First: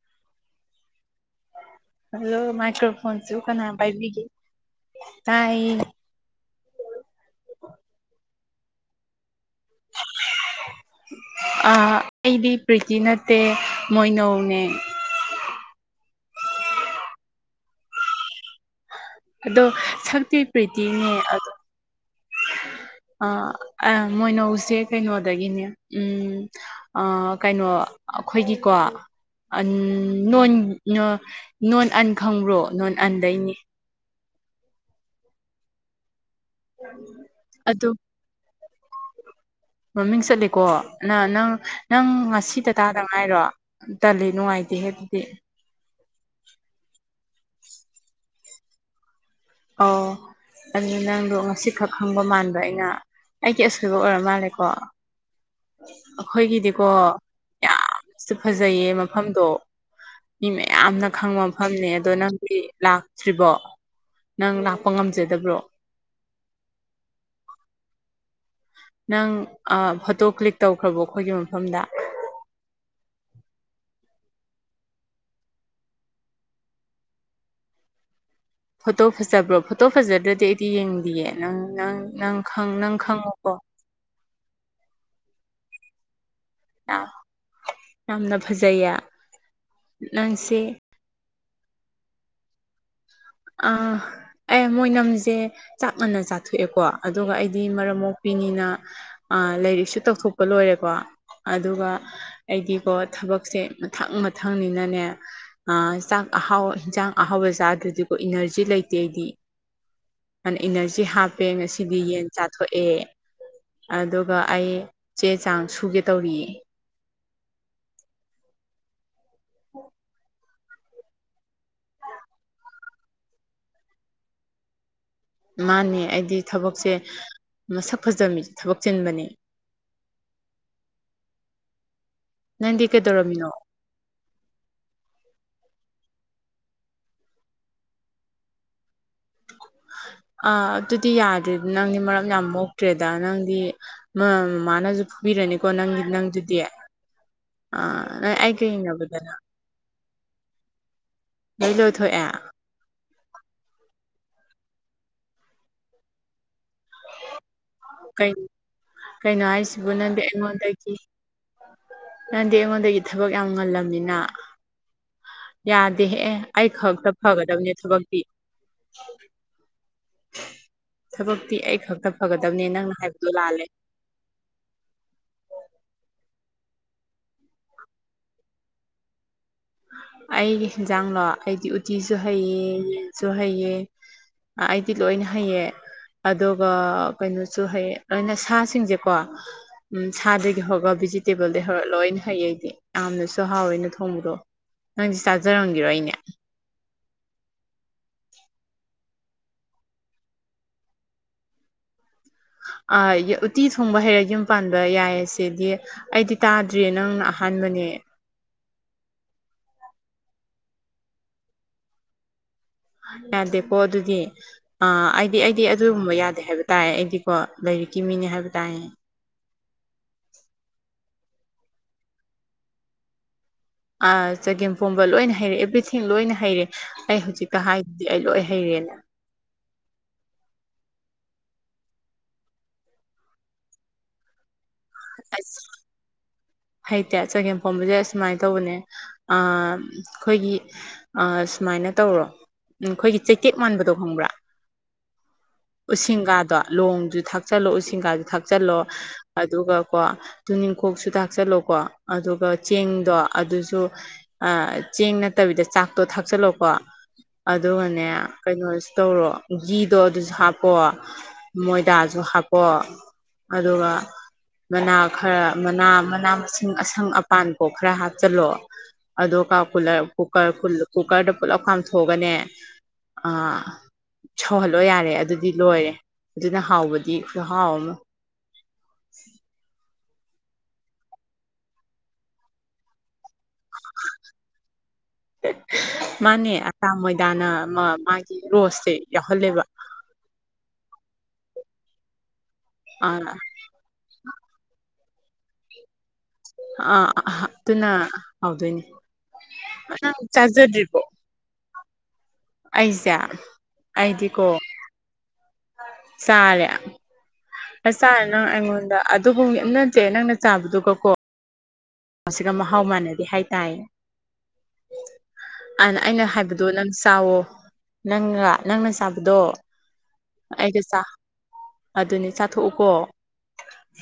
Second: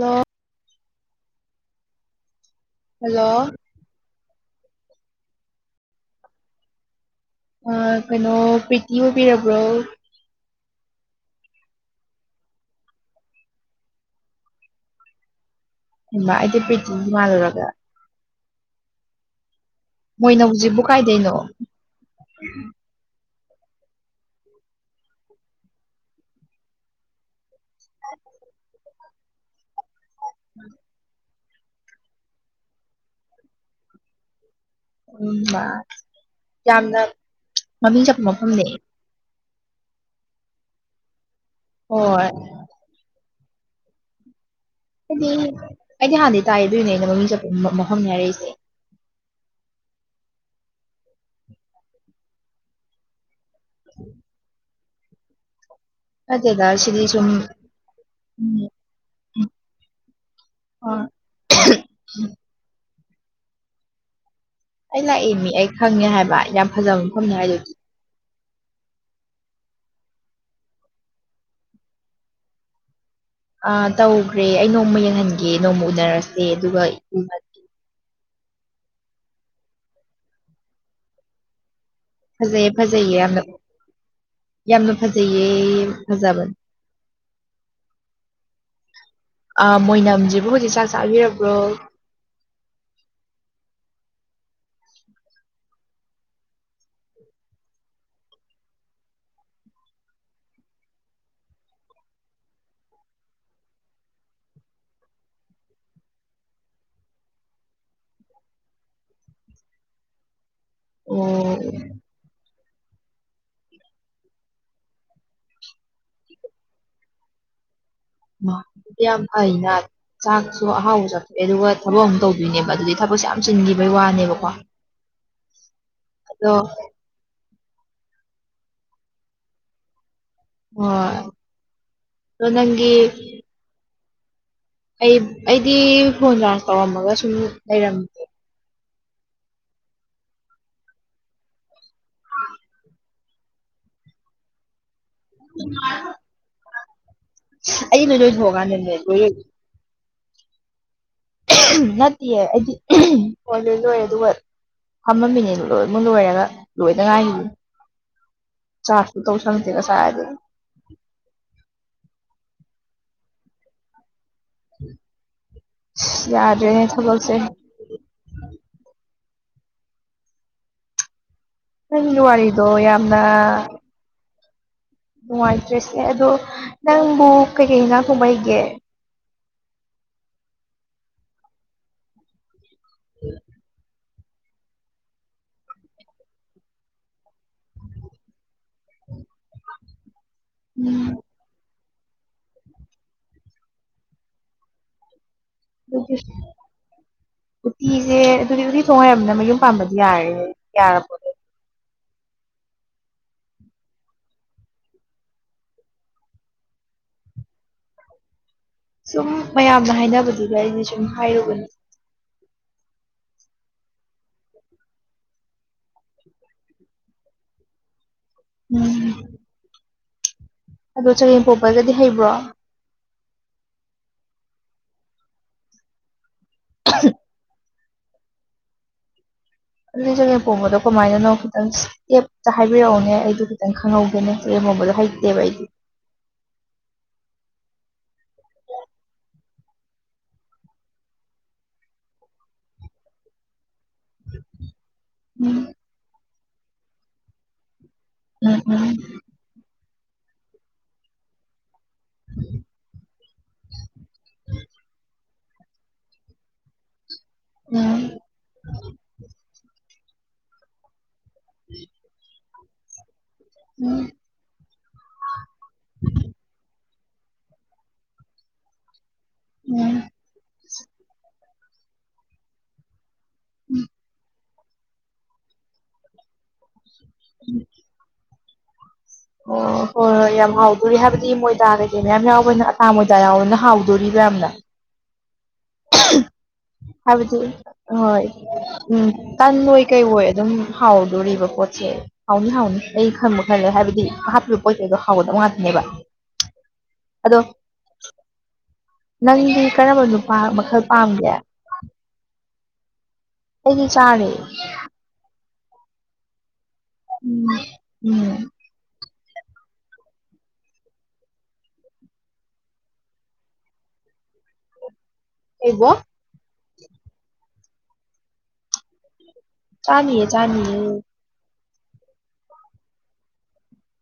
ꯑꯣ ꯍꯜꯂꯣ ꯃꯥꯏꯀ꯭ꯔꯣꯐꯣꯟꯁꯨ ꯍꯜꯂꯣ ꯀꯅꯥ ꯄꯥꯏꯕꯤꯒꯦ ꯇꯥꯏꯌꯦ ꯀꯩꯅꯣ ꯄ꯭ꯔꯤꯇꯤ ꯑꯣꯏꯕꯤꯔꯕ꯭ꯔꯣ ꯑꯩꯗꯤ ꯄ꯭ꯔꯤꯇꯤ ꯅꯠꯇꯦ ꯃꯣꯏꯅꯧꯅꯦ ꯃꯥ ꯑꯩꯗꯤ ꯄꯦꯇꯤ ꯃꯥꯜꯂꯨꯔꯒ ꯑꯗꯣ ꯁꯛꯇꯤ ꯃꯣꯏꯅꯧꯁꯤꯕꯨ ꯄ꯭ꯔꯤꯇꯤꯅꯦ ꯀꯥꯏꯗꯩꯅꯣ ꯑꯗ ꯑ ꯃꯣꯏꯅꯧꯁꯦ ꯀꯩꯅꯣꯗꯒꯤꯅꯦ ꯎꯝ ꯀꯩꯅꯣ ꯑꯩꯈꯣꯏꯒꯤꯀꯣ ꯅꯣꯟ ꯅꯣꯟ ꯑꯟ ꯈꯪꯕ꯭ꯔꯣ ꯅꯣꯟ ꯑꯟꯗꯩꯅꯤ ꯎꯝ ꯌꯥꯝꯅ ꯑꯗꯣ ꯃꯃꯤꯡ ꯆꯠꯄ ꯃꯐꯝꯅꯦ ꯃꯃꯤꯡ ꯆꯠꯂꯤꯀꯣ ꯅ ꯅꯪ ꯅꯪ ꯍꯣꯏ ꯉꯁꯤꯗꯇꯥꯥꯗ ꯉꯥꯏꯔꯣ ꯇꯜꯂꯤ ꯅꯨꯡꯉꯥꯏꯇ ꯑꯩꯗꯤ ꯑꯩꯗꯤ ꯍꯥꯟꯅꯗꯤ ꯇꯥꯏ ꯗꯨꯏꯅꯦ ꯑꯩꯅ ꯃꯃꯤꯡ ꯆꯠꯄ ꯃꯐꯝꯅꯦ ꯍꯥꯏꯔꯛꯏꯁꯦ ꯑꯣ ꯑꯗꯨꯅꯤ ꯅꯪꯗꯣ ꯉꯁꯤꯈꯛ ꯈꯪꯕ ꯃꯥꯟꯕ ꯑꯩꯅ ꯑꯩꯒꯤ ꯑꯁꯣꯏꯕ ꯑꯣꯏꯔ ꯃꯥꯜꯂꯦꯀꯣ ꯅꯠꯇꯦꯗ ꯑꯩꯈꯣꯏꯒꯤꯗꯤꯀꯣ ꯁꯤꯗꯤ ꯁꯨꯝ ꯌꯥꯝꯁꯨ ꯐꯖꯩꯌꯦ ꯃꯐꯝꯗꯣ ꯃꯤ ꯑꯥ ꯃꯌꯥꯝꯅ ꯈꯪꯕ ꯃꯐꯝꯅꯦ ꯑꯗꯣ ꯅꯪꯗꯤ ꯂꯥꯛꯇ꯭ꯔꯤꯕꯣ ꯅꯪ ꯑꯩ ꯂꯥꯛꯏ ꯃꯤ ꯉꯝꯖꯗꯕ꯭ꯔꯣ ꯑꯩ ꯈꯪꯉꯦ ꯍꯥꯏꯕ ꯌꯥꯝ ꯐꯖꯕ ꯃꯐꯝꯅꯦ ꯍꯥꯏꯗꯨꯗꯤ ꯅꯪ ꯐꯣꯇꯣ ꯀ꯭ꯂꯤꯛ ꯇꯧꯈ꯭ꯔꯕꯣ ꯑꯩꯈꯣꯏꯒꯤ ꯃꯐꯝꯗ ꯑ ꯇꯧꯈ꯭ꯔꯦ ꯑꯩ ꯅꯣꯡꯃ ꯌꯦꯡꯍꯟꯒꯦ ꯅꯣꯡꯃ ꯎꯅꯔꯁꯦ ꯑꯗꯨꯒ ꯐꯣꯇꯣ ꯐꯖꯕ꯭ꯔꯣ ꯐꯣꯇꯣ ꯐꯖꯗ꯭ꯔꯗꯤ ꯑꯩꯗꯤ ꯌꯦꯡꯗꯌꯦ ꯅꯪ ꯅꯪ ꯅꯪ ꯐꯖꯩꯌꯦ ꯅꯪ ꯐꯖꯩꯌꯦ ꯌꯥꯝꯅ ꯈꯪꯉꯣꯀꯣ ꯌꯥꯝꯅ ꯐꯖꯩꯌꯦ ꯐꯖꯕ ꯌꯥꯝꯅ ꯐꯖꯩꯌꯦ ꯑ ꯃꯣꯏꯅꯝꯁꯤꯕꯨ ꯅꯪꯁꯦ ꯍꯧꯖꯤꯛ ꯆꯕꯤꯔꯕ꯭ꯔꯣ ꯑꯥ ꯑꯦ ꯃꯣꯏꯅꯝꯁꯦ ꯆꯥꯛ ꯃꯥꯟꯟꯅ ꯆꯥꯊꯣꯛꯑꯦꯀꯣ ꯑꯗꯨꯒ ꯑꯩꯗꯤ ꯃꯔꯝ ꯃꯣꯛꯄꯤꯅꯤꯅ ꯂꯥꯏꯔꯤꯛꯁꯨ ꯇꯧꯊꯣꯛꯄ ꯂꯣꯏꯔꯦꯀꯣ ꯑꯗꯨꯒ ꯑꯩꯗꯤꯀꯣ ꯊꯕꯛꯁꯦ ꯃꯊꯪ ꯃꯊꯪꯅꯤꯅꯅꯦ ꯑ ꯆꯥꯛ ꯑꯍꯥꯎ ꯆꯥꯛ ꯑꯍꯥꯎꯕ ꯆꯗꯨꯗꯤ ꯏꯅꯔꯖꯤ ꯂꯩꯇꯦ ꯑꯩꯗꯤ ꯏꯅꯔꯖꯤ ꯍꯥꯞꯄꯦ ꯑꯣ ꯉꯁꯤꯗꯤ ꯌꯦꯟ ꯆꯥꯊꯣꯛꯑꯦ ꯑꯗꯨꯒ ꯑꯩ ꯆꯦ ꯆꯥꯡ ꯁꯨꯒꯦ ꯇꯧꯔꯤ ꯌꯥꯝ ꯐꯪꯅ ꯆꯥꯛ ꯁꯨ ꯑꯍꯥꯎꯕ ꯆꯥꯊꯣꯛꯑꯦ ꯑꯗꯨꯒ ꯊꯕꯛ ꯑꯃꯨꯛ ꯇꯧꯗꯣꯏꯅꯦꯕ ꯑꯗꯨꯗꯤ ꯊꯕꯛꯁꯦ ꯌꯥꯝ ꯆꯤꯟꯈꯤꯕꯒꯤ ꯋꯥꯅꯦꯕꯀꯣ ꯃꯥꯅꯦ ꯑꯩꯗꯤ ꯑꯗꯣ ꯊꯕꯛꯁꯦ ꯃꯁꯛ ꯐꯖꯕ ꯃꯤꯁꯦ ꯊꯕꯛ ꯆꯤꯟꯕꯅꯦ ꯑꯣ ꯅꯪꯗꯤ ꯀꯩꯗꯧꯔꯝꯃꯤꯅꯣ ꯑꯩ ꯑꯩꯗꯤ ꯐꯣꯟ ꯆꯥꯡ ꯇꯧꯔꯝꯃꯒ ꯁꯨꯝ ꯂꯩꯔꯝ ꯑꯥ ꯑꯗꯨꯗꯤ ꯌꯥꯗ꯭ꯔꯦ ꯅꯪꯗꯤ ꯃꯔꯝ ꯌꯥꯝ ꯃꯣꯛꯇ꯭ꯔꯦ ꯅꯪꯗꯤ ꯃꯃꯥꯅꯁꯨ ꯐꯨꯕꯤꯔꯅꯤꯀꯣ ꯅꯪꯒꯤ ꯅꯪꯗꯨꯗꯤ ꯑꯥ ꯑꯩ ꯅꯪ ꯑꯩꯒ ꯌꯦꯡꯅꯕꯗꯅ ꯂꯣꯏ ꯂꯣꯏꯊꯣꯛꯑꯦ ꯅꯠꯇꯦ ꯑꯩꯗꯤ ꯍꯣꯏ ꯂꯣꯏ ꯂꯣꯏꯔꯦ ꯑꯗꯨꯒ ꯐꯝꯃꯝꯃꯤꯅꯤ ꯂꯣꯏꯃꯛ ꯂꯣꯏꯔꯒ ꯂꯣꯏꯗ ꯉꯥꯏꯔꯤꯌꯦ ꯀꯩꯅꯣ ꯍꯥꯏꯁꯤꯕꯨ ꯅꯪꯗꯤ ꯉꯁꯥꯏꯗꯩ ꯑꯩꯉꯣꯟꯗꯒꯤ ꯅꯪꯗꯤ ꯑꯩꯉꯣꯟꯗꯒꯤ ꯊꯕꯛ ꯌꯥꯝ ꯉꯜꯂꯝꯃꯤꯅ ꯌꯥꯗꯦꯍꯦ ꯑꯦ ꯑꯩ ꯌꯥꯗ꯭ꯔꯦꯅꯦ ꯈꯛꯇ ꯊꯕꯛꯁꯦ ꯐꯒꯗꯕꯅꯦ ꯊꯕꯛꯇꯤ ꯊꯕꯛꯇꯤ ꯑꯩ ꯈꯛꯇ ꯅꯪꯒꯤ ꯐꯒꯗꯕꯅꯦ ꯋꯥꯔꯤꯗꯣ ꯅꯪꯅ ꯌꯥꯝꯅ ꯍꯥꯏꯕꯗꯣ ꯂꯥꯜꯂꯦ ꯅꯨꯡꯉꯥꯏꯇ꯭ꯔꯦꯁꯦ ꯑꯗꯣ ꯅꯪꯕꯨ ꯀꯩꯀꯩ ꯏ ꯉꯥꯡ ꯀꯨꯝꯕꯩꯒꯦ ꯑꯩꯒꯤ ꯌꯦꯟꯖꯥꯡꯂꯣ ꯑꯩꯗꯤ ꯎꯇꯤꯁꯨ ꯍꯩꯌꯦ ꯃꯤꯠꯁꯨ ꯍꯩꯌꯦ ꯑꯩꯗꯤ ꯂꯣꯏ ꯍꯩꯌꯦ ꯑꯗꯨꯒ ꯀꯩꯅꯣꯁꯨ ꯍꯌꯦ ꯑꯩꯅ ꯁꯥꯁꯤꯡꯁꯦꯀꯣ ꯎꯝ ꯁꯥꯗꯒꯤ ꯁꯤ ꯍꯧꯔꯒ ꯎꯝ ꯚꯤꯖꯤꯇꯦꯕꯜꯗꯩ ꯍꯧꯔꯛ ꯂꯣꯏꯅ ꯍꯩ ꯑꯩꯗꯤ ꯌꯥꯝꯅꯁꯨ ꯍꯥꯎꯋꯦꯅ ꯊꯣꯡꯕꯗꯣ ꯍ ꯁꯥꯖꯔ ꯍꯣꯡꯒꯦ ꯑꯗꯨ ꯎꯇꯤꯁꯦ ꯑꯗꯨꯗꯤ ꯎꯇꯤ ꯊꯣꯡ ꯍꯥꯏꯩꯔꯕꯅꯤꯅ ꯃꯌꯨꯝ ꯄꯥꯝꯕꯗꯤ ꯌꯥꯔꯦ ꯌꯥꯔꯕ ꯎꯇꯤ ꯊꯣꯡꯕ ꯍꯩꯔ ꯌꯨꯝ ꯄꯥꯟꯕ ꯌꯥꯏꯌꯦ ꯁꯤꯗꯤ ꯑꯩꯗꯤ ꯇꯥꯗ꯭ꯔꯤꯦ ꯅꯪꯅ ꯑꯍꯥꯟꯕꯅꯦ ꯁꯨꯝ ꯃꯌꯥꯝꯅ ꯍꯥꯏꯅꯕꯗꯨꯗ ꯑꯩꯗꯤ ꯁꯨꯝ ꯍꯥꯏꯔꯨꯕꯅꯤ꯫ ꯌꯥꯗꯦꯀꯣ ꯑꯗꯨꯗꯤ꯫ ꯑ ꯑꯩꯗꯤ ꯑꯩꯗꯤ ꯑꯗꯨꯨꯝꯕ ꯌꯥꯗꯦ ꯍꯥꯏꯕ ꯇꯥꯔꯦ ꯑꯩꯗꯤꯀꯣ ꯂꯥꯏꯔꯤꯛꯀꯤ ꯃꯤꯅꯤ ꯍꯥꯏꯕ ꯇꯥꯏꯌꯦ ꯎꯝ ꯑꯗꯣ ꯆꯒꯦꯝ ꯄꯣꯛꯄꯒꯗꯤ ꯍꯩꯕ꯭ꯔꯣ? ꯆꯒꯦꯝ ꯄꯣꯝꯕ ꯂꯣꯏꯅ ꯍꯩꯔꯦ ꯑꯦꯚ꯭ꯔꯤꯊꯤꯡ ꯂꯣꯏꯅ ꯍꯩꯔꯦ ꯑꯩ ꯍꯧꯖꯤꯛꯇ ꯍꯥꯏ ꯑꯩ ꯂꯣꯏ ꯍꯩꯔꯦꯅ ꯑꯗꯨꯗꯤ ꯆꯒꯦꯝ ꯄꯣꯝꯕꯗꯣ ꯀꯃꯥꯏꯅꯅꯣ ꯈꯤꯇꯪ, ꯑꯦꯞꯇ ꯍꯥꯏꯕꯤꯔꯛꯎꯅꯦ ꯑꯩꯗꯨ ꯈꯤꯇꯪ ꯈꯪꯍꯧꯒꯦꯅꯦ ꯆꯥꯐꯝ ꯄꯣꯝꯕꯗꯣ ꯍꯩꯇꯦꯕ ꯑꯁ ꯑꯩꯗꯤ꯫ ꯍꯩꯇꯦ, ꯆꯒꯦꯝ ꯄꯣꯝꯕꯁꯦ ꯑꯁꯨꯃꯥꯏꯅ ꯇꯧꯕꯅꯦ ꯑꯥ ꯈꯣꯏꯒꯤ, ꯑꯥ ꯁꯨꯃꯥꯏꯅ ꯇꯧꯔꯣ ꯎꯝ ꯈꯣꯏꯒꯤ ꯆꯩꯇꯦꯛ ꯃꯥꯟꯕꯗꯣ, ꯈꯣꯡꯕ꯭ꯔꯥ ꯎꯝ ꯎꯁꯤꯡꯒꯥꯗꯣ ꯂꯣꯡꯁꯨ ꯊꯥꯛꯆꯜꯂꯣ ꯎꯁꯤꯡꯒꯥ, ꯎꯝ ꯊꯥꯛꯆꯤꯜꯂꯣ ꯎꯝ ꯑꯗꯨꯒꯀꯣ ꯇꯨꯅꯤꯡꯈꯣꯛꯁꯨ ꯊꯥꯛꯆꯜꯂꯣꯀꯣ꯫ ꯑꯗꯨꯒ ꯆꯦꯡꯗꯣ ꯑꯗꯨꯁꯨ ꯑ ꯆꯦꯡ ꯐꯠꯇꯕꯤꯗ ꯆꯥꯛꯇꯣ ꯊꯥꯛꯆꯜꯂꯣꯀꯣ ꯎꯝ ꯑꯗꯨꯒꯅꯦ, ꯀꯩꯅꯣꯁꯤ ꯇꯧꯔꯣ ꯘꯤꯗꯣ ꯑꯗꯨꯁꯨ ꯍꯥꯞꯄꯣ꯫ ꯃꯣꯏꯗꯥꯁꯨ ꯍꯥꯞꯄꯣ ꯑꯗꯨꯒ ꯎꯝ ꯃꯅꯥ ꯈꯔ ꯃꯅꯥ, ꯃꯅꯥ ꯃꯁꯤꯡ ꯑꯁꯪ ꯑꯄꯥꯟꯕꯥꯎ ꯈꯔ ꯍꯥꯞꯆꯤꯜꯂꯣ ꯑꯗꯨꯒ ꯎꯝ ꯄꯨꯂꯞ, ꯀꯨꯀꯔ ꯀꯨꯀꯔꯗ ꯄꯨꯂꯞ ꯀꯝꯊꯣꯛꯒꯅꯦ ꯑ, ꯁꯧꯍꯜꯂꯣ ꯌꯥꯔꯦ ꯑꯗꯨꯗꯤ ꯂꯣꯏꯔꯦ꯫ ꯑꯗꯨꯅ ꯍꯥꯎꯕꯗꯤ ꯈꯨꯍꯥꯎ ꯑꯃ꯫ ꯑꯣ ꯍꯣꯏ ꯍꯣꯏ ꯌꯥꯝ ꯍꯥꯎꯗꯣꯔꯤ ꯍꯥꯏꯕꯗꯤ ꯃꯣꯏꯗꯥ ꯀꯩꯀꯩ ꯃꯌꯥꯝ ꯌꯥꯎꯕꯅ ꯑꯇꯥ ꯃꯣꯏꯗꯥ ꯌꯥꯎꯕꯅꯤꯅꯥ꯫ ꯍꯥꯎꯗꯣꯔꯤꯕ ꯌꯥꯝꯅ꯫ ꯃꯥꯅꯦ ꯑꯇꯥ ꯍꯥꯏꯕꯗꯤ ꯃꯣꯏꯗꯥꯅ ꯍꯣꯏ ꯃꯥꯒꯤ ꯔꯣꯁꯁꯦ ꯎꯝ ꯌꯥꯎꯍꯜꯂꯦꯕ ꯇꯟꯑꯣꯏ, ꯀꯩꯑꯣꯏ ꯑꯗꯨꯝ ꯍꯥꯎꯗꯣꯔꯤꯕ ꯄꯣꯠꯁꯦ ꯍꯥꯎꯅꯤ ꯍꯥꯎꯅꯤ ꯑꯩ ꯑꯥ ꯈꯪꯕ ꯈꯂꯩ ꯍꯥꯏꯕꯗꯤ ꯍꯥꯄꯤ ꯍꯥꯎꯒꯗꯕ ꯉꯥꯛꯇꯅꯦꯕ꯫ ꯑ ꯑꯗꯣ ꯑꯗꯨꯅ ꯍꯥꯎꯗꯣꯏꯅꯦ, ꯅꯪꯗꯤ ꯀꯔꯝꯕ ꯅꯪ ꯅꯨꯄꯥ ꯃꯈꯜ ꯆꯥꯖꯗꯔꯤꯕꯣ? ꯄꯥꯝꯒꯦ ꯑꯩꯖꯦ꯫ ꯑꯩꯗꯤ ꯆꯥꯔꯦ꯫ ꯆꯔꯦ ꯎꯝ ꯎꯝ ꯑꯁꯔꯅ ꯑꯩꯉꯣꯗ [unintelligible] ꯑꯗꯨꯕꯨ ꯅꯠꯇꯦ ꯅꯪꯅ ꯆꯥꯕꯗꯨꯒꯀꯣ꯫ ꯃꯁꯤꯒ ꯃꯍꯥꯎ ꯃꯥꯟꯅꯗꯦ ꯍꯥꯏꯇꯥꯏ ꯀꯩꯕꯣ ꯑꯗ ꯑꯩꯅ ꯍꯥꯏꯕ ꯑꯗꯣ ꯅꯪ ꯆꯋꯣ ꯅꯪꯒ ꯅꯪꯅ ꯆꯥꯕꯗꯣ ꯆꯥꯅꯤꯌꯦ ꯆꯥꯅꯤꯌꯦ ꯑꯩꯒ ꯑꯗꯨꯅꯦ ꯆꯥꯊꯣꯛꯎꯀꯣ꯫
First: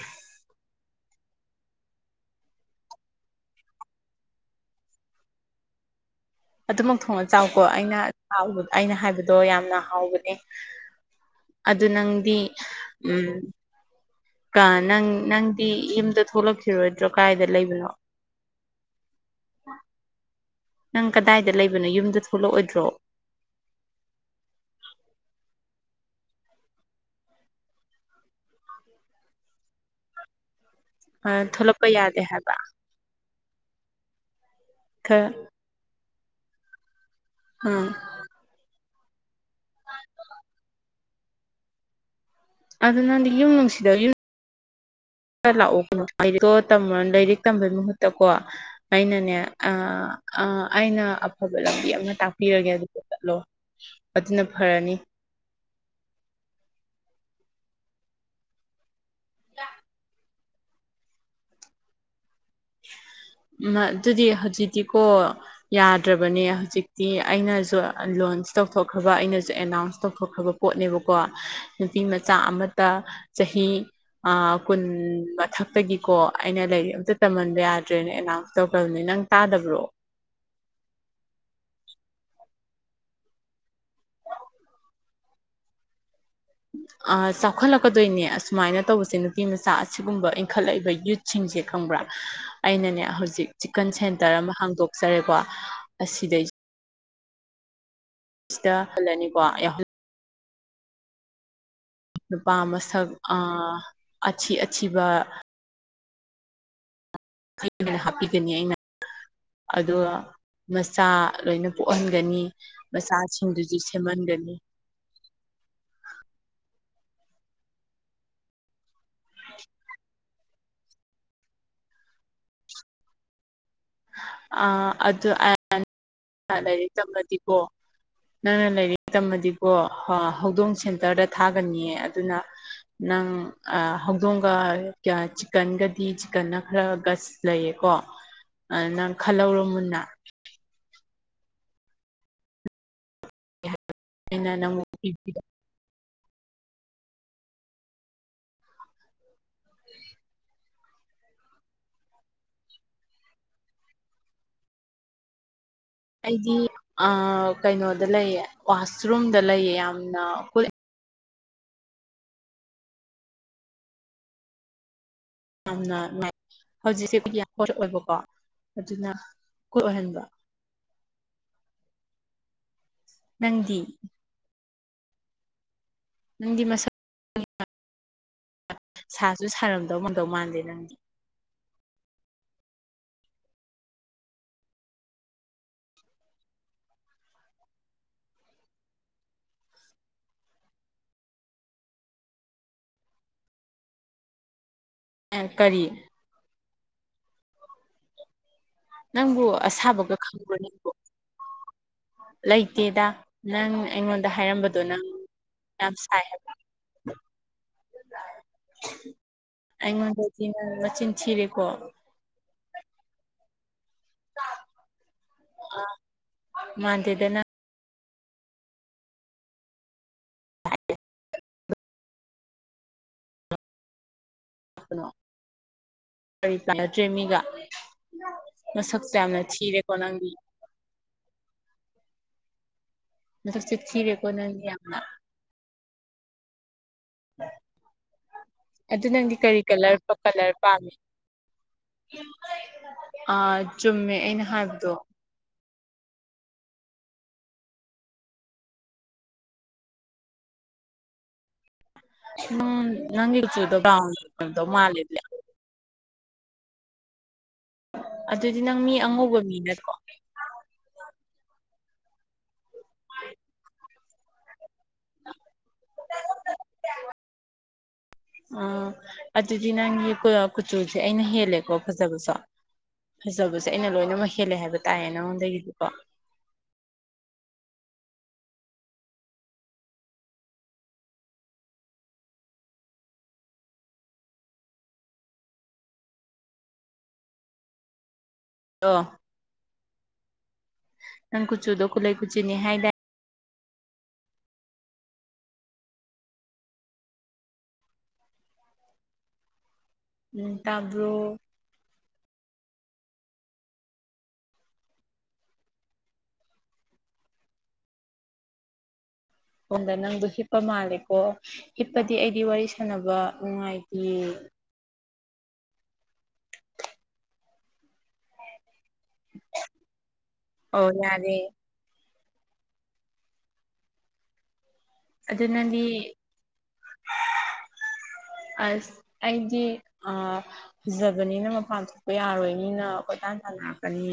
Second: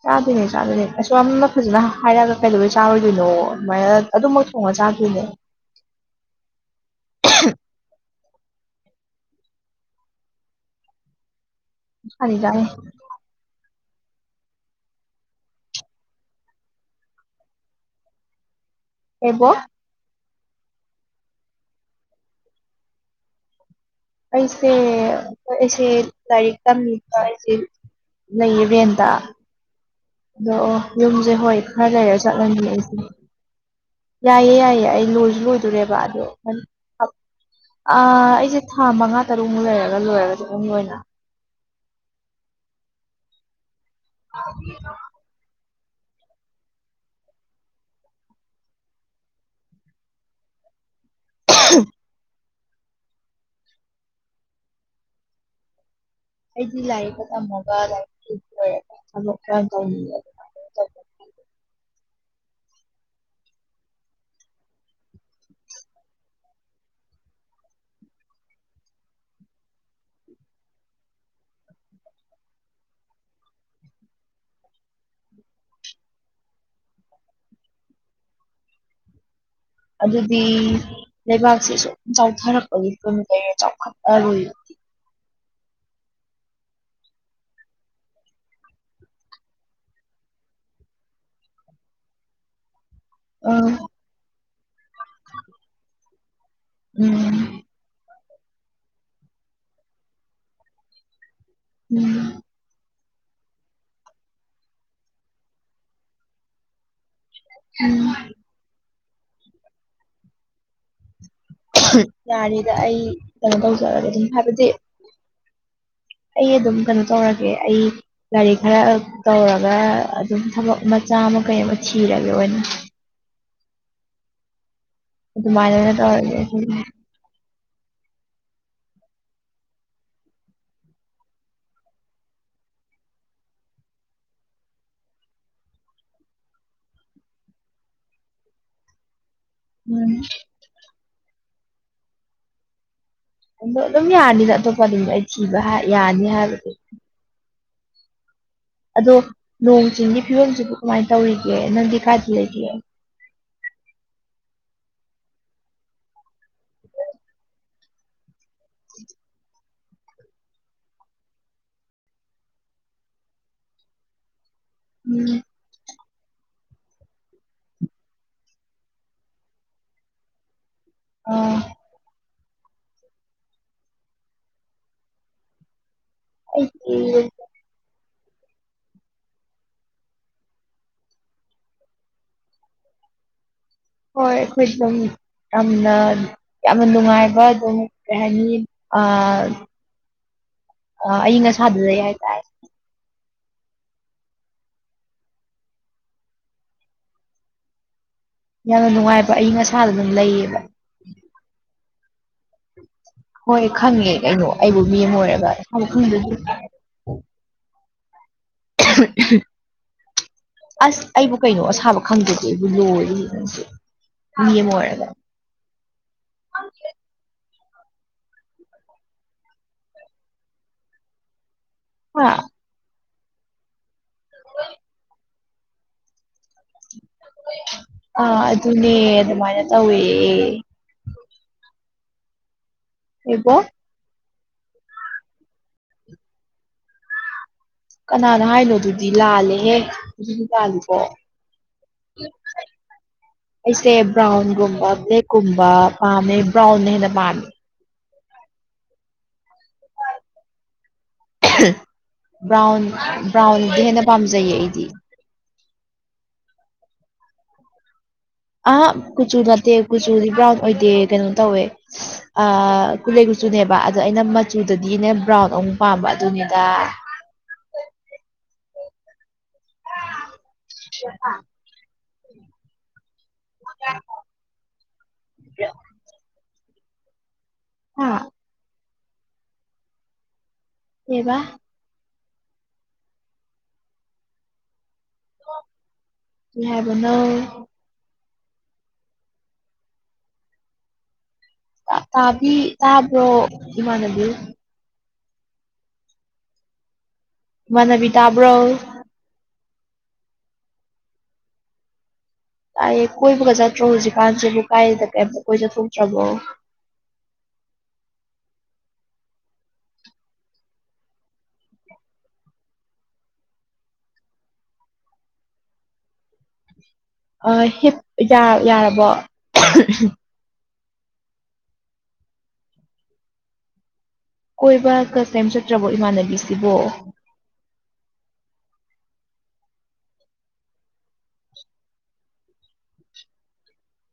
ꯆꯥꯗꯣꯏꯅꯦ ꯆꯥꯗꯣꯏꯅꯦ ꯑꯁꯨ ꯌꯥꯝꯅ ꯐꯖꯅ ꯍꯥꯏꯔꯛꯑꯒ ꯀꯩꯗꯧꯕꯩ ꯆꯥꯔꯣꯏꯗꯣꯏꯅꯣ ꯑꯗꯨꯃꯥꯏꯅ ꯑꯗꯨꯝꯃꯛ ꯊꯣꯡꯉ ꯆꯥꯗꯣꯏꯅꯦ꯫ ꯑꯗꯨꯃꯛ ꯊꯣꯡꯉ ꯆꯥꯎꯀꯣ ꯑꯩꯅ ꯑꯩꯅ ꯍꯥꯏꯕꯗꯣ ꯌꯥꯝꯅ ꯍꯥꯎꯕꯅꯦ꯫ [inaudible] ꯑꯗꯨ ꯅꯪꯗꯤ ꯆꯥꯅꯤ ꯆꯥꯅꯤ ꯎꯝ, ꯀ ꯅꯪ ꯅꯪꯗꯤ ꯌꯨꯝꯗ ꯊꯣꯛꯂꯛꯈꯤꯔꯣꯏꯗ꯭ꯔꯣ ꯀꯥꯏꯗ ꯂꯩꯕꯅꯣ꯫ ꯑꯦꯕꯨꯣ [unintelligible] [inaudible] ꯅꯪ ꯀꯗꯥꯏꯗ ꯂꯩꯕꯅꯣ, ꯌꯨꯝꯗ ꯊꯣꯛꯂꯛꯑꯣꯏꯗ꯭ꯔꯣ? ꯑꯩꯁꯦ ꯑꯩꯁꯦ ꯂꯥꯏꯔꯤꯛ ꯇꯝꯃꯤꯕ ꯑꯩꯁꯦ, ꯂꯩꯌꯦ ꯔꯦꯟꯇ꯫ ꯑꯗꯣ ꯑꯣ ꯌꯨꯝꯁꯦ ꯍꯣꯏ ꯊꯣꯛꯂꯛꯄ ꯈꯔ ꯌꯥꯗꯦ ꯂꯩꯔ ꯍꯥꯏꯕ ꯆꯠꯂꯅꯤ ꯑꯩꯁꯦ꯫ ꯌꯥꯏꯌꯦ ꯌꯥꯏꯌꯦ ꯑꯩ ꯈꯔ ꯂꯣꯏꯁꯨ ꯂꯣꯏꯗꯣꯔꯦꯕ ꯑꯗꯣ ꯎꯝ ꯑꯩꯁꯦ ꯊꯥ ꯃꯉꯥ ꯇꯔꯨꯛꯃꯨꯛ ꯂꯩꯔꯒ ꯂꯣꯏꯔꯒꯁꯨ ꯑꯗꯨꯝ ꯂꯣꯏꯅ꯫ ꯑꯗꯨ ꯅꯪꯗꯤ ꯌꯨꯝ ꯅꯨꯡꯁꯤꯗ ꯌꯨꯝ, [unintelligible] ꯂꯥꯛꯑꯣ ꯂꯥꯏꯔꯤꯛꯇꯣ ꯂꯥꯏꯔꯤꯛ ꯇꯝꯕꯩ ꯃꯍꯨꯠꯇ ꯀꯣ, ꯑꯩꯅꯅꯦ ꯑ ꯑ ꯑꯩꯅ ꯑꯐꯕ ꯂꯝꯕꯤ ꯑꯃ ꯇꯥꯛꯄꯤꯔꯒꯦ ꯑꯗꯨꯒ ꯆꯠꯂꯣ ꯑꯗꯨꯅ ꯐꯔꯅꯤ꯫ ꯍꯥꯏꯗꯤ ꯂꯥꯏꯔꯤꯛꯀ ꯇꯝꯃꯒ ꯂꯥꯏꯔꯤꯔꯒ ꯊꯕꯛ ꯇꯧꯅꯤꯡ ꯑꯗꯨꯗꯤ ꯍꯧꯖꯤꯛꯇꯗꯤꯤꯀꯣ ꯌꯥꯗ꯭ꯔꯕꯅꯦ ꯍꯧꯖꯤꯛꯇꯤ ꯑꯩꯅꯁꯨ ꯂꯣꯟꯁ ꯇꯧꯊꯣꯛꯈ꯭ꯔꯕ ꯑꯩꯅꯁꯨ ꯑꯦꯅꯥꯎꯟꯁ ꯇꯧꯊꯣꯛꯈ꯭ꯔꯕ ꯄꯣꯠꯅꯦꯕꯀꯣ ꯅꯨꯄꯤꯃꯆꯥ ꯑꯃꯇ ꯆꯍꯤ ꯑ ꯀꯨꯟ ꯃꯊꯛꯇꯒꯤꯀꯣ ꯑꯩꯅ ꯂꯩꯔꯤ ꯑꯝꯇ ꯇꯝꯍꯟꯕ ꯌꯥꯗ꯭ꯔꯦꯅ ꯑꯦꯅꯥꯎꯟꯁ ꯇꯧꯈ꯭ꯔꯕꯅꯤ ꯅꯪ ꯇꯥꯗꯕ꯭ꯔꯣ ꯑꯗꯨꯗꯤ ꯂꯩꯕꯥꯛꯁꯤꯦ ꯁ ꯆꯥꯎꯊꯔꯛꯄꯒꯤ ꯀꯣꯏꯅ ꯀꯩꯔꯦ ꯆꯥꯎꯈꯠꯂꯔꯨꯏꯕ ꯆꯥꯎꯈꯠꯂꯛꯀꯗꯣꯏꯅꯦ ꯑꯁꯨꯃꯥꯏꯅ ꯇꯧꯕꯁꯦ ꯅꯨꯄꯤ ꯃꯆꯥ ꯑꯁꯤꯒꯨꯝꯕ ꯏꯟꯈꯠꯂꯛꯏꯕ ꯁꯤꯡꯁꯦ ꯈꯪꯕ꯭ꯔꯥ ꯑꯩꯅꯅꯦ ꯍꯧꯖꯤꯛ ꯍꯧꯖꯤꯛ ꯎꯝ ꯆꯤꯛꯀꯟ ꯁꯦꯟꯇꯔ ꯑꯃ ꯍꯥꯡꯗꯣꯛꯆꯔꯦꯀꯣ ꯑꯁꯤꯗꯩ ꯎꯝ ꯁꯤꯗ ꯍꯜꯂꯅꯤꯀꯣ ꯑꯩ ꯎꯝ ꯅꯨꯄꯥ ꯃꯁꯛ ꯑꯊꯤ ꯑꯊꯤꯕ ꯍꯥꯞꯄꯤꯒꯅꯤ ꯑꯩꯅ ꯑꯗꯨꯒ ꯃꯆꯥ ꯂꯣꯏꯅ ꯄꯣꯛꯍꯟꯒꯅꯤ ꯌꯥꯔꯤꯗ ꯑꯩ ꯀꯩꯅꯣ ꯃꯆꯥꯁꯤꯡꯗꯨꯁꯨ ꯇꯧꯖꯔꯒꯦ ꯑꯗꯨꯝ ꯁꯦꯝꯍꯟꯒꯅꯤ ꯍꯥꯏꯕꯗꯤ ꯑꯩ ꯑꯗꯨꯝ ꯀꯩꯅꯣ ꯇꯧꯔꯒꯦ ꯑꯩ ꯂꯥꯏꯔꯤꯛ ꯈꯔ ꯇꯧꯔꯒ ꯑꯗꯨꯝ ꯊꯕꯛ ꯃꯆꯥ ꯑꯃ ꯀꯩ ꯑꯃ ꯊꯤꯔꯒꯦ ꯑꯣꯏꯅ ꯑ ꯑꯗꯨꯃꯥꯏꯅ ꯑꯣꯏꯅ ꯇꯧꯔꯒꯦ ꯑꯗꯨꯗꯤ ꯑꯗꯨꯗꯤ ꯇꯝꯃꯗꯤꯀꯣ ꯅꯪꯅ ꯂꯩꯥꯏꯔꯤꯛꯉꯩ ꯇꯝꯃꯗꯤꯕꯣ ꯍꯧꯗꯣꯡ ꯁꯦꯟꯇꯔꯗ ꯊꯥꯒꯅꯤꯌꯦ ꯑꯗꯨꯅ ꯅꯪ ꯍꯧꯗꯣꯡꯒ ꯆꯤꯛꯀꯟꯒꯗꯤ ꯆꯤꯛꯀꯟꯅ ꯈꯔ ꯂꯩꯌꯦ ꯀꯣ ꯑꯅꯪ ꯈꯜꯂꯧ ꯎꯝ ꯑꯗꯣ ꯑꯗꯨꯝ ꯌꯥꯅꯤꯗ ꯑꯩꯅ ꯑꯇꯣꯞꯄ ꯅꯪꯕꯨ ꯑꯗꯨꯝꯗ ꯑꯩ ꯄꯤꯕꯤꯗ ꯊꯤꯕ ꯌꯥꯅꯤ ꯍꯥꯏꯕꯗꯤ ꯑꯗꯣ ꯅꯣꯡ ꯆꯤꯡꯒꯤ ꯐꯤꯕꯝꯁꯤꯕꯨ ꯀꯃꯥꯏꯅ ꯇꯧꯔꯤꯒꯦ ꯅꯪꯗꯤ ꯀꯔꯗꯤ ꯂꯩꯒꯦ ꯑꯩꯗꯤ ꯀꯩꯅꯣꯗ ꯂꯩꯑ ꯋꯥꯁꯔꯨꯝꯗ ꯂꯩꯑ ꯌꯥꯝꯅ ꯎꯝ ꯌꯥꯝꯅ ꯅꯨꯡꯉꯥꯏ ꯍꯧꯖꯤꯛꯁꯦꯕꯨꯗꯤ ꯌꯥꯝ ꯀꯠꯛꯑꯣꯕꯀꯣ ꯑꯗꯨꯅ ꯀꯣꯠ ꯑꯣꯏꯍꯟꯕ ꯑꯥ ꯅꯪꯗꯤ ꯅꯪꯗꯤ ꯃꯁꯛ ꯑꯩꯗꯤ ꯁꯥꯁꯨ ꯁꯥꯔꯝꯗꯧ ꯉꯝꯗꯧ ꯃꯥꯟꯗꯦ ꯅꯪꯗꯤ ꯍꯣꯏꯈꯣꯏꯗꯝꯝ ꯌꯥꯝꯅ ꯌꯥꯝꯅ ꯅꯨꯡꯉꯥꯏꯕ ꯑꯗꯨꯝ ꯀꯩ ꯍꯥꯏꯅꯤ ꯑ ꯑ ꯑꯏꯪ ꯑꯁꯥꯗꯨꯗꯩ ꯍꯥꯏꯇꯥꯔꯦ ꯀꯔꯤ ꯌꯥꯝꯅ ꯅꯨꯡꯉꯥꯏꯕ ꯅꯪꯕꯨ ꯑꯏꯪ ꯑꯁꯥꯗ ꯑꯗꯨꯝ ꯑꯁꯥꯕꯒ ꯈꯪꯕ꯭ꯔꯣ ꯂꯩꯌꯦꯕ ꯅꯪꯕꯨ ꯂꯩꯇꯦꯗ ꯍꯣꯏ ꯅꯪ ꯈꯪꯉꯦ ꯑꯩꯉꯣꯟꯗ ꯀꯩꯅꯣ ꯑꯩꯕꯨ ꯍꯥꯏꯔꯝꯕꯗꯨꯣ ꯃꯤ ꯅꯪ ꯑꯃ ꯑꯣꯏꯔꯒ ꯑꯁꯥꯕ ꯌꯥꯝ ꯁꯥꯏ ꯈꯪꯗ꯭ꯔꯗꯤ ꯍꯥꯏꯕ [inaudible] ꯑꯩꯉꯣꯟꯗꯗꯤꯅ ꯃꯆꯤꯟ ꯊꯤꯔꯦꯀꯣ ꯍꯪꯖꯦꯀꯦ ꯑꯩꯕꯨ ꯂꯣꯏꯔꯤꯪꯁꯦ ꯃꯤ ꯑꯃ ꯑꯣꯏꯔꯒ ꯃꯥꯟꯗꯗꯦꯅ [inaudible] ꯀꯔꯤ ꯀꯥꯟꯅꯠꯇ꯭ꯔꯦꯃꯤꯒ ꯑꯥ ꯃꯁꯛꯁꯨ ꯑꯗꯨꯅꯦ ꯌꯥꯝꯅ ꯑꯗꯨꯃꯥꯏꯅ ꯊꯤꯔꯦꯀꯣ ꯇꯧꯋꯦ ꯅꯪꯗꯤ ꯃ ꯍꯩꯕꯣ ꯆꯈꯤꯤꯔꯀꯣꯅ ꯌꯥꯝꯅ [inaudible] ꯀꯅꯥꯅ ꯍꯥꯏꯅꯣ ꯑꯗꯨ ꯑꯗꯨꯗꯤ ꯅꯪꯗꯤ ꯀꯔꯤ ꯂꯥꯜꯂꯦꯍꯦ ꯀꯂꯔ ꯑꯗꯨꯗꯤ ꯀꯂꯔ ꯄꯥꯝꯃꯤ ꯂꯥꯜꯂꯨꯀꯣ ꯑꯥ ꯑꯩꯁꯦ ꯆꯨꯝꯃꯦ ꯑꯩꯅ ꯕ꯭ꯔꯥꯎꯟꯒꯨꯝꯕ ꯍꯥꯏꯕꯗꯣ ꯀꯨꯝꯕ ꯄꯥꯝꯃꯦ ꯕ꯭ꯔꯥꯎꯟꯅ ꯍꯦꯟꯅ ꯄꯥꯝꯃꯦ ꯕ꯭ꯔꯥꯎꯟ ꯅꯪ ꯅꯪꯒꯤ ꯀꯨꯆꯨꯗꯣ ꯕ꯭ꯔꯥꯎꯟꯗꯤ ꯍꯦꯟꯅ ꯕ꯭ꯔꯥꯎꯟ ꯄꯥꯝꯖꯩꯌꯦ ꯑꯣꯏꯔꯝꯗꯧ ꯑꯩꯗꯤ ꯃꯥꯜꯂꯦ ꯑꯗꯨꯗꯤ ꯑ ꯅꯪ ꯃꯤ ꯀꯨꯆꯨ ꯑꯉꯧꯕ ꯃꯤ ꯅꯠꯇꯦ ꯅꯠꯇ꯭ꯔꯣ ꯀꯨꯆꯨꯗꯤ ꯕ꯭ꯔꯥꯎꯟ ꯑꯣꯏꯗꯦ ꯀꯩꯅꯣ ꯇꯧꯋꯦ ꯀꯨꯂꯩ ꯀꯨꯁꯨꯨꯅꯦꯕ ꯑꯗꯣ ꯑꯩꯅ ꯃꯆꯨꯗꯗꯤꯅꯦ ꯕ꯭ꯔꯥꯎꯟ ꯑꯨꯛ ꯄꯥꯝꯕ ꯑꯗꯨꯅꯤꯗ ꯑ ꯑꯗꯨꯗꯤ ꯅꯪ ꯀ ꯀꯨꯆꯨꯁꯦ ꯑꯩꯅ ꯍꯦꯜꯂꯦꯀꯣ ꯐꯖꯕꯁꯨ ꯐꯖꯕꯁꯦ ꯑꯩꯅ ꯂꯣꯏꯅꯃꯛ ꯍꯦꯜꯂꯦ ꯍꯥꯏꯕ ꯇꯥꯏꯔꯦ ꯅꯪꯉꯣꯟꯗꯒꯤꯗꯤꯀꯣ ꯍꯥ ꯀꯦꯏꯕꯥ꯫ ꯌꯥꯕꯅꯣ ꯑ ꯅꯪ ꯀꯨꯆꯨꯗꯣ ꯀꯨꯂꯩ ꯇꯥꯕꯤ ꯀꯨꯆꯨꯅꯤ ꯍꯥꯏꯗꯥꯏ ꯇꯥꯕ꯭ꯔꯣ ꯏꯃꯥꯟꯅꯕꯤ ꯃꯅꯕꯤ ꯇꯥꯕ꯭ꯔꯣ ꯎꯝ ꯇꯥꯕ꯭ꯔꯣ ꯀꯥꯏ ꯀꯣꯏꯕꯒ ꯆꯠꯇ꯭ꯔꯣ ꯍꯧꯖꯤꯛꯀꯥꯟꯁꯤꯕꯨ ꯀꯥꯏꯗ ꯀꯩꯝꯇ ꯀꯣꯏ ꯆ ꯊꯣꯛꯣꯛꯇ꯭ꯔꯕꯣ ꯑꯩꯣꯟꯗ ꯅꯪꯗꯣ ꯍꯤꯞꯄ ꯃꯥꯜꯂꯦꯀꯣ ꯍꯤꯞꯄꯗꯤ ꯑꯩꯗꯤ ꯋꯥꯔꯤ ꯁꯥꯟꯅꯕ ꯅꯨꯡꯉꯥꯏꯇꯦ ꯑ ꯍꯤꯞ ꯌꯥ ꯌꯥꯔꯕꯣ ꯑꯣ ꯌꯥꯔꯦ ꯀꯣꯏꯕ ꯀ ꯑꯗꯨ ꯀꯔꯤꯝ ꯅꯪꯗꯤ ꯆꯠꯇ꯭ꯔꯕꯣ ꯏꯃꯥꯟꯅꯕꯤꯁꯤꯕꯣ ꯑꯁ ꯑꯩꯗꯤ ꯑ ꯐꯖꯕꯅꯤꯅ ꯃꯄꯥꯟ ꯊꯣꯛꯄ ꯌꯥꯔꯣꯏ ꯃꯤꯅ ꯑꯩꯈꯣꯏ ꯇꯥꯟ ꯇꯥꯟꯅꯔꯛꯀꯅꯤ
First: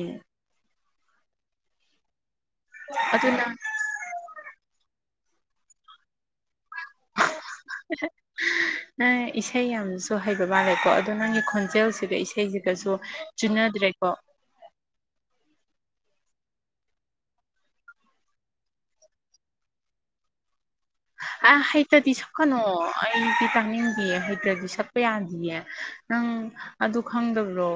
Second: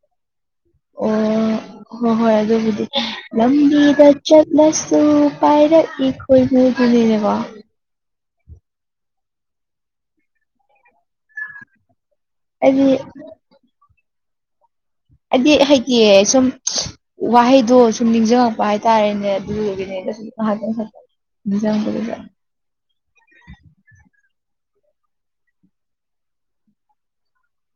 ꯑꯣ ꯍꯣꯏ ꯍꯣꯏ ꯑꯗꯨꯕꯨꯗꯤ ꯑꯗꯨ ꯅꯪ ꯂꯝꯕꯤꯗ ꯆꯠꯂꯁꯨ ꯄꯥꯏꯔꯛꯏ ꯈꯣꯏꯃꯨ ꯗꯨꯅꯦꯅꯦꯕ ꯅꯪ ꯏꯁꯩ ꯌꯥꯝꯁꯨ ꯍꯩꯕ ꯃꯥꯜꯂꯦꯀꯣ ꯑꯗꯣ ꯅꯪꯒꯤ ꯈꯣꯟꯖꯦꯜꯁꯤꯗ ꯑꯩꯗꯤ ꯏꯁꯩꯁꯤꯒꯁꯨ ꯆꯨꯅꯗ꯭ꯔꯦꯀꯣ ꯍꯥꯏꯗꯤ ꯍꯥꯏꯗꯤ ꯁꯨꯝ ꯋꯥꯍꯩꯗꯣ ꯁꯨꯝ ꯅꯤꯡꯁꯤꯡꯉꯛꯄ ꯍꯥꯏꯇꯥꯔꯦꯅꯦ ꯑꯗꯨꯗꯨꯒꯤꯅꯦ ꯁꯨꯝ ꯉꯥꯏꯍꯥꯛꯇꯪ ꯈ [unintelligible] ꯀꯩꯅꯣ ꯑꯩꯗꯤ ꯇꯥꯅꯤꯡꯗꯦ ꯍꯩꯇ꯭ꯔꯗꯤ ꯁꯛꯄ ꯌꯥꯗꯌꯦ ꯅꯪ ꯑꯗꯨ ꯈꯪꯗꯕ꯭ꯔꯣ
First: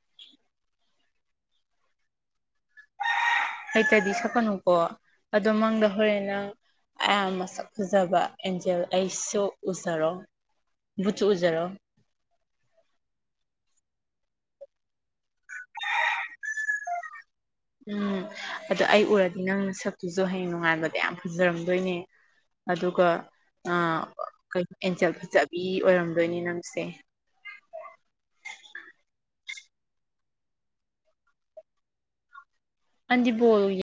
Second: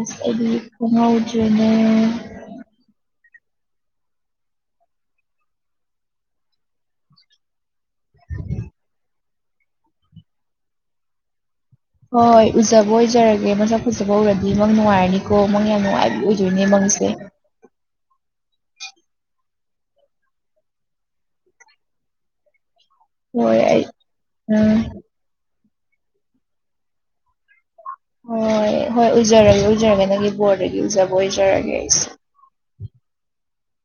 ꯑꯁ ꯈꯨ ꯉꯎꯖꯅ ꯍꯩꯇꯗꯤ ꯁꯛꯀꯅꯨꯀꯣ ꯑꯗꯣ ꯃꯪꯗ ꯍꯣꯔꯦꯟ ꯅꯪ ꯑꯌꯥꯝ ꯃꯁꯛ ꯐꯖꯕ ꯑꯦꯟꯖꯦꯜ ꯑꯩꯁꯨ ꯎꯖꯔꯣ ꯕꯨꯠꯁꯨ ꯎꯖꯔꯣ ꯍꯣꯏ ꯍꯣꯏ ꯎꯖꯕ ꯑꯣꯏꯖꯔꯒꯦ ꯃꯁꯛ ꯐꯖꯕ ꯎꯔꯗꯤ ꯃꯪ ꯅꯨꯡꯉꯥꯏꯔꯅꯤꯀꯣ ꯃꯪ ꯌꯥꯝ ꯅꯨꯡꯉꯥꯏꯕꯤ ꯑꯣꯏꯗꯣꯏꯅꯦ ꯃꯪꯁꯦ ꯎꯝ ꯑꯗꯣ ꯑꯩ ꯎꯔꯗꯤ ꯅꯪ ꯁꯛꯇꯨꯁꯨ ꯍꯌꯦꯡ ꯅꯨꯡꯉꯥꯏꯥꯟꯕꯗ ꯌꯥꯝ ꯐꯖꯔꯝꯗꯣꯏꯅꯦ ꯑꯗꯨꯒ ꯍꯣꯏ ꯑꯩ ꯎꯝ ꯑꯦꯟꯖꯦꯜ ꯐꯖꯕꯤ ꯑꯣꯏꯔꯝꯗꯣꯏꯅꯤ ꯅꯪꯁꯦ ꯍꯣꯏ ꯍꯣꯏ ꯎꯖꯔꯒꯦ ꯎꯖꯔꯒꯦ ꯅꯪꯒꯤ ꯕꯣꯔꯗꯒꯤ ꯎꯖꯕ ꯑꯣꯏꯖꯔꯒꯦ ꯑꯩꯁꯦ [inaudible]